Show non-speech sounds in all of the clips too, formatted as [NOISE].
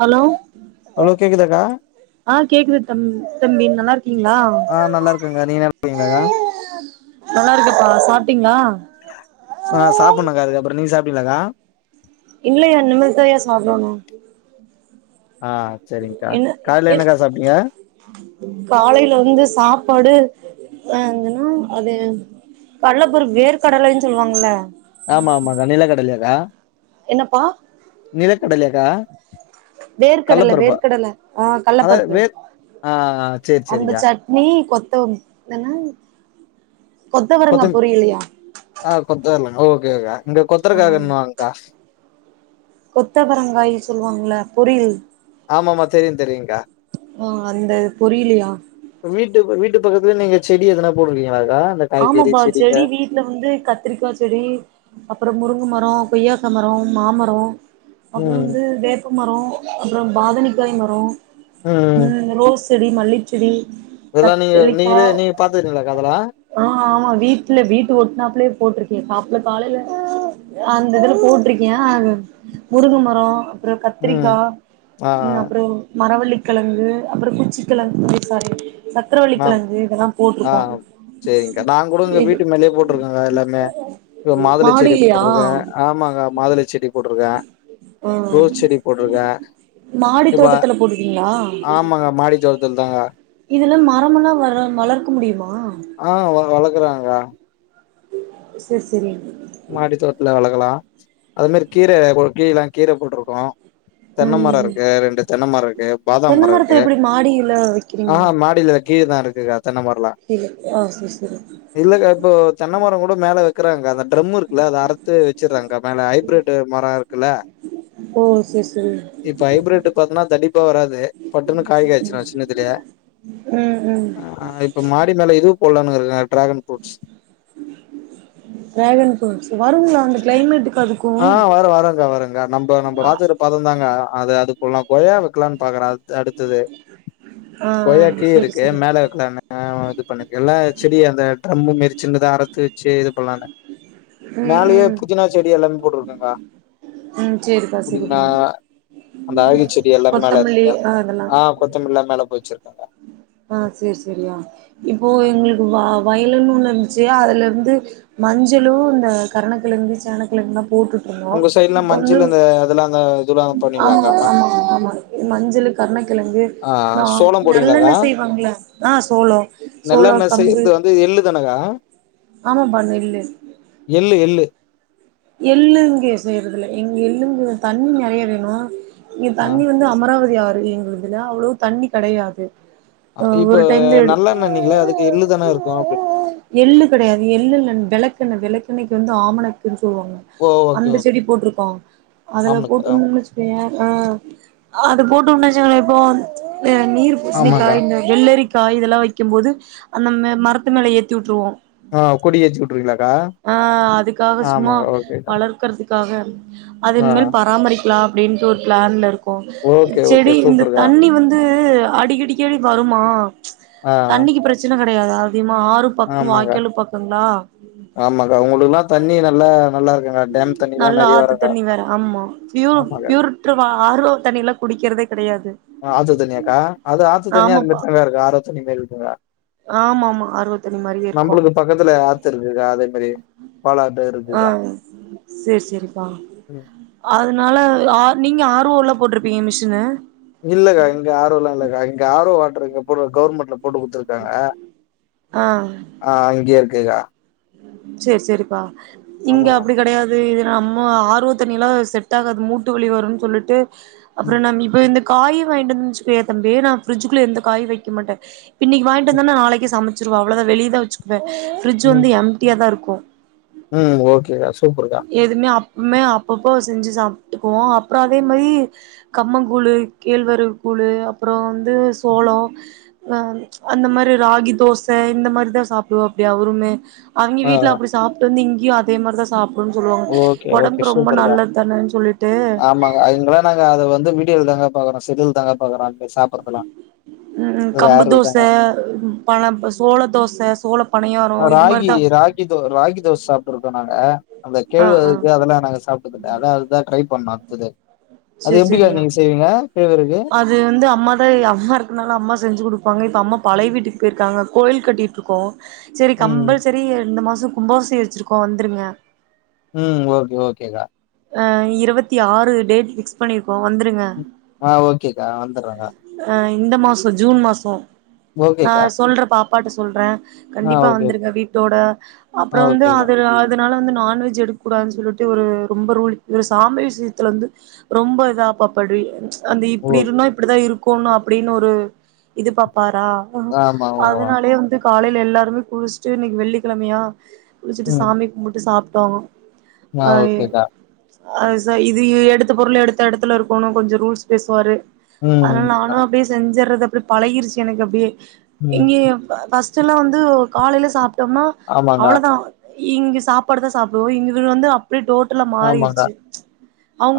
Hello hello கேக்குதாக்கா அ கேக்குது தம் தம்பி நல்லாருக் அ நல்லாருக்கங்க நீங்க நல்லாருக்கீங்ளாகா நல்லா இருக்கப்பா சாப்ட்டீங்களா சா சாப்புட்ணக்கா அதுக்கப்றோ நீங்க சாப் டிங்ளாகா இல்லையா இனிமேல்தாயா சாப்டோணோ அ செரிங்க்கா கால்ல என்னக்கா சாப்ட்டிங்க காலைல வந்து சாப்பாடு அ அதென்னோ அது கல்ல பருப்பு வேர் கடலன் சொல்வாங்ள ஆமா ஆமாக்கா நிலக்கடலியாக்கா என்னப்பா நிலக்கடலயாக்கா வேர்க்கடல வேர்க்கடல அ அதா கல்லப்பருப்பு வேர் ஆ சேரி அந்த சேரிக்கா சட்னி கொத்தம் தென்னம் கொத்தவரங்கா பொரியலுயா ஓகே கா இங்க கொத்தரக்காகனுவாங்கா கொத்தவரங்காய் சொல்லுவாங்ள பொரியில் ஆமாமா தெரியு தெரியுங்கா ஆ அந்த பொரியலையா இப்ப வீட் ட்டு வீட்டு பக்கத்துல நீங்க செடி எதனா போடுவீங்க ஆமாப்பா செடி வீட்ல வந்து கத்திரிக்கா செடி அப்றம் முருங் மரோ கொய்யாக்கா மரோ மாமரோ அப்றோ ம் வந்து வேப்பம் மரோ அப்றம் பாதனிக்காய் மரோ ம் ரோஸ் செடி மல்லிச் செடி இதெல்லா நீங்க நீங்களே நீங் பாத்துக்றீங்ளாக்கா அதெல்லா அ ஆமா வீட்ல வீட்டு ஒட்னாப்லே போட்ருக்கே ஆப்ல காலேல அந்த இதுல போட்ருக்கே முருங்க மரோ அப்றோ ம் கத்திரிக்கா ஆ ம் அப்புறோம் மரவள்ளிக்கெளங்கு அப்றோ குச்சிக்கெளங்கு சாரி சக்கரவள்ளிக்கெளங்கு இதெல்லா போட்ருக்கோம் சேரிங்க்கா நான் கூட இங்க வீட்டு மேலேயே போட்ருக்கங்கா எல்லாமே இப்ப மாதுள செடி மாடிலயா போட்ருக்கே ஆமாங்க மாதுளை செடி போட்ருக்கே ஆ ரோஸ் செடி போட்ருக்க மாடி இப்ப தோட்டத்துல போட்டுட்டீங்களா ஆமாங்க மாடி தோட்துல மரமல்லா வர வளர்க்க முடியுமா ஆ வ வளக்குறாங்க செர் செரி மாடி தோட்த்ல வளக்கலா அது மாரி கீர கீ ல்லா கீர போட்டுருக்கோ தென்ன மர ம் இருக்கு ரெண்டு தென்ன மர இருக்கு பாதாம் தென்ன மரொ மரத்த இருக்கு எப்டி மாடியில வைக்கிறீங்க ஆஹ மாடில கீ தான் இரு க்கா தென்னமர ல்லா கீழ ஆ செரி செரி இல்லக்கா இப்போ தென்னமரம் கூட மேல வெக்குறாங்க அந்த ட்ரம் இருக்குல்ல அத அறுத்து வச்சுறாங்கா மேல ஹைப்ரெட்டு மரொ இருக்குல்ல ஓ செரி செரி இப்ப ஹைப்ரட்டு பாத்ன்னா தடிப்பா வராது பட்டுன்னு காய் காச்சுரு சின்னதுலயே ம் ம் ஆ இப்ப மாடி மேல இது போட்லானுருக்க ட்ராகன் ஃப்ரூட்ஸ் டிராகன் ஃப்ரூட்ஸ் வருங்களா அந்த கிளைமேட்டுக்கு அதுக்கு ஆ வரு வருங்கா வருங்கா நம்ப நம்ப பாத்துக்ர பதந்தா அது அது போல் நா கொயா வெக்லான் பாக்குற அடுத்தது ஆ செரி கொயாக்கீஇருக்கு செரி மேல வக்லான்னு இது பண்ணு எல்லா செடி அந்த ட்ரம் மெரி சின்னதா அறுத்து வச்சு இது பண்லானு ம் மேலயே ம் புதினா செடி எல்லாமே போட்ருக்கங்கா ம் செரிப்பா புதினா செரிப்பா அந்த அருகி செடி எல்லாமெ மேல கொத்தமல்லி இருக்குக்கா ஆ அதெல்லா ஆ கொத்தமல்லா மேல போய்ச்சிருக்கங்கா ஆ செரி செரியா இப்போ எங்களுக்கு வ வயலுன்னு ஒன்னு இருன்ச்சு அதுல ருந்து மஞ்சளும் இந்த கரணக்கிழங்கி சேனக்கிழங்குல்லாம் போட்டுட்டு இருந்தோம் உங்க சைட்லா வந்து மஞ்சள் இந்த அதெல்லா அந்த இதுல்லா ஆமா பண்ணுவீங்களாக்கா மஞ் ஆமா ஆமா மஞ்சள் கருணக்கிழங்கு ஆ நான் சோளம் போடுவீங்களாக்கா நல்லென்ன செய்வாங்களன் ஆ சோளம் சோளம் கம்பு க ஆமாப்ப நெல்லு எள்ளு எள்ளு எள்ளுங்கே செய்யறதுல எங்க எள்ளுங்க தண்ணி நிறைய வேணும் இங்க ஆ தண்ணி வந்து அமராவதி ஆறு எங்க இதுல அவ்வளவு தண்ணி கடையாது இப்ப நல்லண்ண நீங்கள அதுக்கு எள்ளுதானே இருக்கும் அப்பட எள்ளு கிடையாது எள்ளு விளக்கண்ண விளக்கெண்ணக்கு வந்து ஆமணக்கு சொவாங்க ஓ ஓகே அந்த ஓகே செடி போட்ருக்கோம் அதுல ஆமனுக்கு ஆ போட்டிருந்தச்சுன் வச்சிக்கயே ஆ அது போட்டு உனச்சங்களன் இப்போ நீர் பூசணிக்கா ஆமாங்கா வெள்ளரி காய் இதெல்லாம் வைக்கும் போது அந்த மரத்து மேல ஏத்தி விட்ருவோம் ஆ கொடி எச்சுிடடுறீங்களாக்கா அ அதுக்காக சும்மா வளர்க்கிறதுக்காக ஆ அதன்மல் பராமரிக்க லா அப்படின்ட்டு ஒரு பிளான்ல இருக்கு ஓகே ஓகே செடி இந்த சூப்பர்க்கா தண்ணி வந்து அடிக்கடிக்கடி வருமா ஆ தண்ணிக்கு பிரச்சனை கிடையாது அதிகமா ஆறு பக்கம் வாய்க்காலு பக்கங்களா அவங்களுக்குெல்லாம் தண்ணி நல்லா நல்லா இரு நல்லா ஆத்து தண்ணி வேற ஆமா பூ ஆமாக்கா பியூரட ஆரவ் தண்ணில குடிக்கிறது ஆ ஆத்து தண்ணியாக்கா அது ஆத்து தண்ணியா அது மாரி ஆமாப்பா தான் இருக்கும் ஆரோ தண்ணி மாரி இருக்குங்கா ஆமா ஆமா ஆர் ஓ தண்ணி மாரியே இருக்கு நம்மளுக்கு பக்கத்துல ஆத்து இருக்குக்கா அதே மாரி பழ அ பே இருக்குக்கா சரி சரிப்பா ம். அத அதனால நீங்க ஆர் ஓ ல போட்ருப்பீங்க மிஷின்ு இல்லக்கா இங்க ஆர் ஓ லாம் இல்லக்கா இங்க ஆர்வோ வாட்டறக்குற கவுவர்மெண்ட்ல போட்டு கொத்துருக்காங்க ஆ ஆ இங்கேய இருக்குக்கா சரி சரிப்பா இங்க ஆமா அப்படி கடையாது நம்ம ஆர் ஓ தண்ணியல்லாம் செட் ஆகாது மூட்டு வழி வரும்னு சொல்லிட்டு அப்புறம் நம் இப்ப இருந்து காய் வாயிண்டுவந் சுக்கோ தம்பி நா பிரிட்ஜ் குள்ள எந்த காயு வைக்க மாட்ட பின்னைக்கு ம் வாய்ன்ட்டுவந்தான நாளைக்கு சம சுருவ அவ்வளோதா வெளியதா வச்சுக்குவ ஃப்ரிட்ஜ் வந்து எம்டியா தா இருக்கூ உம் ஓகேகா சு எதுமே அப் மே அப்பப்போ செஞ்சு சாப்ட்டுக்குவோ அப்ரோ அதே மாரி கம்மங்கூழு கேழ்வருகு கூழு குழு அப்ரோ வந்து சோலோ நா அந்தமாரி ராகி தோச இந்த மாரிதா சா சாப்புடுவாப்படி அவருமே அவிங்க ஆ வீட்டுல அப்படி சாப்புட்டு வந்து இங்கியு அதேமாரிதா சாப் ஓகே ஓகே சூப்பருகா தானன்னு சொல்லிட்டு ஆமாங்க அங்கள நாங்க அத வந்து வி கிரந்தாங்க பாக்ரோ செதில் தாங்க பாரோ சா உம் கம்பு தோச தாங்க. பண ப சோள தோச சோள பணியாரோ இது ராகி மாரிதா ராகி தோ ராகி தோச சாப்ட்டுருக்கோ நாங்க அந்த ஆ ஆ கேழ்வரகு அதெல்லா நாங்க சாப்ட் அத அதுதா ட்ரை பண்ணு அடுத்தது அது சேரி எப்படிகா சேரியா நீங்க செய்வீங்க கேழ்வரகு? அது வந்து அம்மா தா அம்மா இருக்கனால அம்மா செஞ்சு கொடுப்பாங்க அம்மா பழைய வீட்டுக்கு போயிருக்காங்க கோயில் கட்டிட்டுருக்கோ செரி ம், கம்பல்சரி இந்த மாசம் கும்போசை வச்சிருக்கோ வந்துருங்க உம் ஓகே ஓகேக்கா ஆ இருவத்தி ஆறு டேட் ஃபிக்ஸ் பண்ணியிருக் போ வந்துருங்க ம். ஆ ஓகேக்கா வந்துர்றேன்க்கா. அ இந்த மாசோ ஜூன் மாசோ நா ஓகேக்கா. சொல்ற பாப்பாட்டு சொல்ற ஆ கண்டிப்பா ஓகே, வந்துருங்க வீட்டோட ஆ அப்ரோ வந்து ஓகேக்கா. அது அ னால வந்து நான்வெஜ் எடுக்க கூடதுனு சொல்லிட்டு ஒரு ரொம்ப ரூல் இதுல சாமி விஷயத்துலந்து ரொம்ப இதா பாப்படு அந்த ஓ இப்படி இருந்தா இப்படிதா இருக்கோனு அப்படின்னு ஒரு இது பாப்பாரு ரா ஆமா. ஆமா. அதனாலயே வந்து காலையில எல்லாருமே குளிச்சுட்டு இன்னைக்கு வெள்ளிக்கழமையா குளிச்சிட்டு ம். சாமி கும்புட்டு சாப்டோ ஆ ஓகேகா அ ச இது எடுத்த பொருள் எடுத்த எடத்துல இருக்கணு கொஞ்சோ ரூல்ஸ் பேசுவாரு அனால ம். ஆ. நானும் அப்படியே செஞ்சர்றது அப்படி பழகிருச்சு எனக்கு அப்படியே ம். இங்க ப பஸ் சுலா வந்து காலையில சாப்ட்டோம்னா ஆமாங்க. அவ்ளோதா இங்க சாப்பாடு தா சாப்டுவோ இங்க இதுல வந்து அப்படியே டோ ஆமாங்க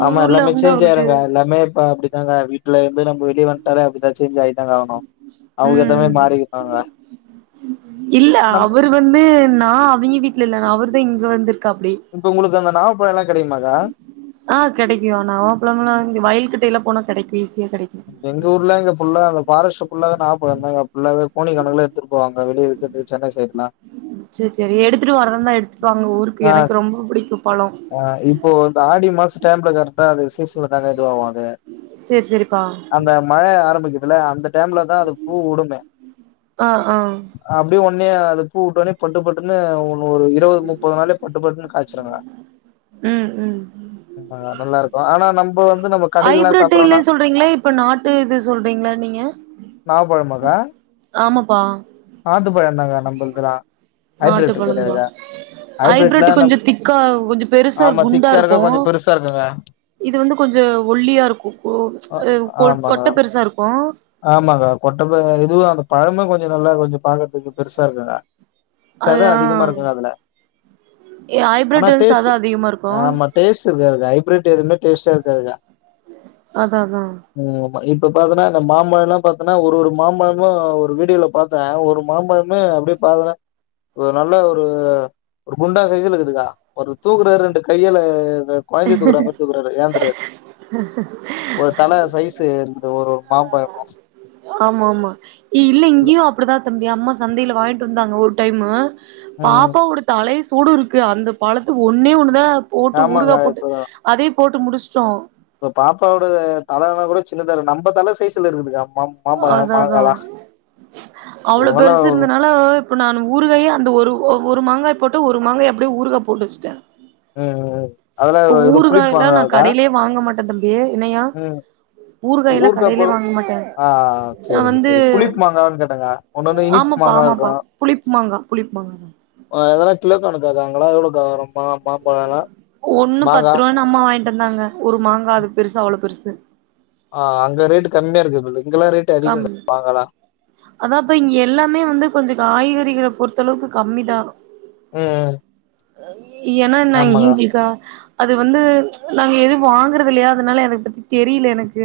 ஆமா ஊர்ல எல்லாமே வந்து சேஞ்ச் அவருட்டு ஆயிருங்க எல்லாமே இப்ப அப்படிதாங்க வீட்டுல ந்து நம்ப வீட்லயே வன்டாவே அப்படிதா செஞ்சு ஆயிட்டாங்க ஆனும் அவங்க ஏத்தவுமே ம் மாறிந்தாங்க இல்ல அவரு வந்து நா அவிங்க வீட்டுல இல்ல அவர்தா இங்க வந்துரு இப்ப உங்களுக்கு அந்த நா ஆ கிடைக்கு நவா பளம்ளா இங்க வயல்கிட்டையல்லா போனா கிடைக்கு எங்க ஊர்ல இங்க ஃபுல்லா அந்த ஃபாரெஸ்ட் ஃபுல்லாதா நாவபழம் தான் கோனி கணக்கல்ல எடுத்துப்போவாங்க வெளிய விக்கறக்கு சென்னை சைடலா செர் செரி எடுத்துட்டு வரந்தா எடுத்துட்டு பாங்க ஊருக்கு ஆ எனக்கு ரொம்ப புடிக்கும் பழம் ஆ இப்போ இந்த ஆடி மாச டைம்ல கரெக்டா [UNINTELLIGIBLE] சேரி சேரிப்பா அந்த மழ ஆரம்பிக்க துல அந்த டைம்ல தா அது பூ உடுமே ஆ ஆ ஒனே அது பூ உட்டோனே பட்டு பட்டுன்னு ஒ ஒரு இருபது முப் சிருங்க உம் உம் நல்லா இருக்கு ஆனா நம்ப வந்து நம்ம கடைலல்லா சாப்பட்றோன்னா ஐபரடில சொல்றீங்களா இப்ப நாட்டு இது சொல்றீங்களா நீங்க நாவ் பழமா ஆமாப்பா நாட்டு பழம்ந்தாங்க நம்பல்தெல்லா ஹைபிரட் கிடையதுக்கா ஹைபிரிட்டு கொஞ்சோ திக்கா கொஞ்சோ பெருசார் ஆமா குண்டா திக்கா இருக்கோ இருக்கு கொஞ்சோ பெருசா இருக்குங்க இது வந்து கொஞ்சா ஒல்லியாருக்கு கொ ச்ச ஆ ஒர் கொட்ட பெருசாருக்கோ ஆமாகா கொட்டப்ப இதுவு அந்த பழமு கொஞ்சோ நல்லா கொஞ்சோ பாக்கற்துக்கு பெருசா இருக்குங்கா அது சத ஆ அதிகமா இருக்குங்கா அதுல ஆனா ஐப்ரோட் வந்து சத டேஸ்ட்டு அதிகமா இருக்கு ஆமா டேஸ்ட்டு இருக்காதுகா ஹைபிரிட் எதுமே டேஸ்ட்டா இரு காதுகா அதா அதா வ இப்ப பாத்தனா ந்த மாம்பழலா பாத்தனா ஒரு ஒரு மாம்பழமோ ஒரு வீடியோல பாத்தே ஒரு மாம்பழமே அப்டே பாத்தனா ஒர் நல்லா ஒரு ஒரு குண்டா சைசுலக்குதுக்கா ஒரு தூக்குற ரெண்டு கையல த கொயிந்தைய தூக்குற மாரி தூக்குனுவராரு ஏந்தெரா ஒரு தல சைஸ்சு இருக்து ஒரு ஒரு பாப்போ எப்போ ஆமா ஆமா இல்ல இங்கியு அப்பிடிதா தம்பி அம்மா சந்தைல வாங்கிட் வந்தாங்க ஒரு டைம்மு ம் பாப்பாவோட தலை சூடு இருக்கு அந்த பழத்த ஒன்னே ஒன்னுதா போட்டு ஊருகா ஆமாக்கா போட்டு அதேயு போட்டு முடிச்சுட்டோ ப்ப பாப்பாவோடது தலனா கூட சின்னதா இருக்கு நம்ப தல சைஸ்ல இருக்குதுக்கா மா மாம்பழம் அதா அதா மாங்காலா அவ்ளோ நல்லா பெருசிருந்தனால ஓயிப் இப்ப நானு ஊருகாயே அந்த ஒரு ஒ ஒரு மாங்காய் போட்டு ஒரு மாங்காய் அப்டே ஊருகா போட்டு வெச்சுட்டே ஆ அதுல எ எதோ புளிப்மாங்காவுதா ஏ என்னையா ஊறுகாயெல்லா ஊருக்கா கடையிலே பழ வாங்க மாட்டே ஆ நா சரிங்க வந்து சரி புளிப்பு மாங்கான்னு கேட்டேங்க ஒன்னொன்னு இனிப்பு ஆமா ப்பா மாங்காவா ஆமாபா புளிப்மாங்கா புளிப்மாங்காநா ஆ அதலா கிலோ கணக்காக்கா அங்களா எவ்ளோகா வரோமாம் ஒன்னு பத்துரூவானு அம்மா வாங்கிட்டு வந்தாங்க ஒரு மாங்கா அது பெருசா அவ்ளோ பெருசு ஆ அங்க ரேட்டு கம்மியா இருக்குது போல்துகு கம் அதாப்பா இங்யே எல்லாமே வந்து கொஞ்சோ காய்கறிகிற பொருத்தளவுக்கு கம்மிதா ம் ஆ எனா நாங் எங்குளுக்கா அது வந்து ச்ச நாங்க எதும் வாங்கறதில்லையா அதுனால அத பத்தி தெரில எனக்கு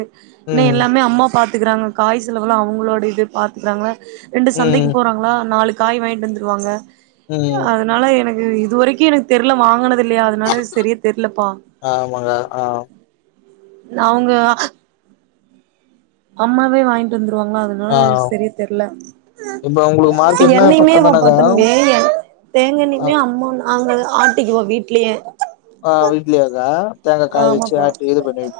னே ம். எல்லாமே அம்மா பாத்துக்கிறாங்க காய் செலவுலா அவுங்குளோடயது பாத்துக்றாங்ளே ரெண்டு சந்தைக்கு ம். போறாங்களா நாலு காய் வாங்கிட்டு வந்துருவாங்க ம். அதனால எனக்கு ஆ இது வரைக்கி எனக்கு தெர்ல வாங்கனது தில்லியா அதுனால செரியா தெர்லப்பா ஆமாங்க. ஆ. அவுங்க அ ஆ அம்மாவே வாங்கிட் வந்துருவாங்களா ஆ. அதுனால செரியா தெர்ல இப்ப உங்களுக்கு மார்க்கெட்னா எண்ணெயுமே பக்கம் வா தானக்கா? பாத் தம்பே எண் தேங்கா அ எண்ணெயுமே அம்மாதா அங்க வெ ஆட்டிக்குவோ வீட்லயே கா வீட்லவே கா ஆமாபா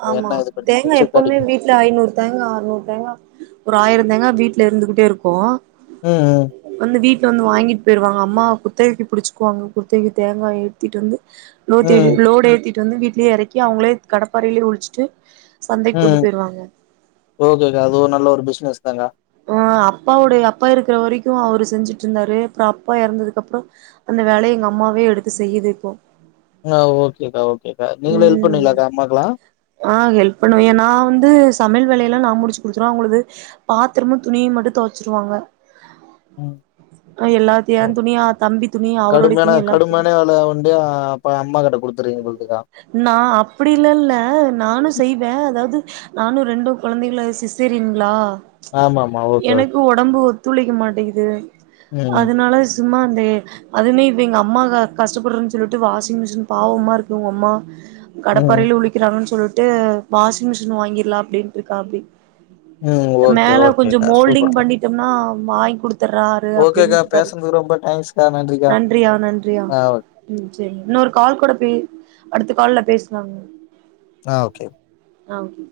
ஆமா இது பண்ணி தேங்கா செக் எப்போமே அடிக்கணும். வீட்ல ஐநூறு தேங்கா அறுநூறு தேங்கா ஒரு ஆயிரந் தேங்கா வீட்ல இருந்துகிட்டே இருக்கோ ம். அந்து வீட் ல வந்து வாங்கிட் போயிருவாங்க அம்மா குத்தகைக்கு புடிச்சிக்குவாங்க குர்த்தகிக்கு தேங்கா எடுத்திட் வந்து ம். லோத்தேழு ம். லோட் ஏத்திட் வந்து வீட்லயே இறக்கி அவுங்ளேத் கடப்பாறையிலயே உழ்ச்சிட்டு ம் ஓகேகா அதுவு நல்ல ஒரு பிசினஸ் தாங்கா ஆ அப்பாவோடைய அப்பா இருக்கிற வரைக்கு அவுரு செஞ்சுட்டு இருந்தாரு அப்றோ அப்பா எறந்ததுக் கப்றோ அந் த வேலைய எங்கம்மாவே எடுத்து செய்யிது இப்போ ஆ ஓகேகா ஓகேகா நீங்களு ஹெல்ப் ம் பண்ணுவீங்ளாகா அம்மாக்லா ஆ ஹெல்ப் பண்ணுவே ஏ நா வந்து சமையல் வேலை ல்ல நா முடிச்சு குடுத்துருவே அவுங்களது பாத்திரமு துணியு மட்டு தோச்சுருவாங்க ம் எ துணி தம்பி துணி அவருடைய கடுமையான துணி எல்லா துணி கடுமையான வேல ஒண்டி அப்ப அம்மா கிட்ட கொடுத்து [UNINTELLIGIBLE] நான் அப்படி இல்லல்ல நானும் செய்வேன் அதாவது நானும் ரெண்டும் குழந்தைகள சிசேரிங்களா ஆமாமா. Okay, okay. எனக்கு உடம்பு ஒத்துழைக்க மாட்டேங்குது ம். அதனால சும்மா அந்த அதுவுமே இப்ப [UNINTELLIGIBLE] எங்க அம்மா கஷ்டப்படுறன்னு சொல்லிட்டு வாஷிங் மிஷின் பாவமா இருக்கு உங்க அம்மா ம். கடப்பறையில உழிக்கிறாங்கன்னு சொல்லிட்டு வாஷிங் மிஷின் வாங்கிடலாம் அப்படின்னுட்டு இருக்கா அப்டி ம் ஓ மேல கொஞ்சம் மோல்டிங் பண்ணிட்டோம்னா வாங்க் குடுத்துடுறாரு ஓகேக்கா அப்படின்னு இருக்காரு பேசுனதுக்கு ரொம்ப தேங்க்ஸ்க்கா நன்றிக்கா நன்றியா நன்றியா ஆ ஓகே ம் சரி இன்னொரு கால் கூட போயி அடுத்த கால்ல பேசுலாங்க ஆ ஓகே ஆ ஓகே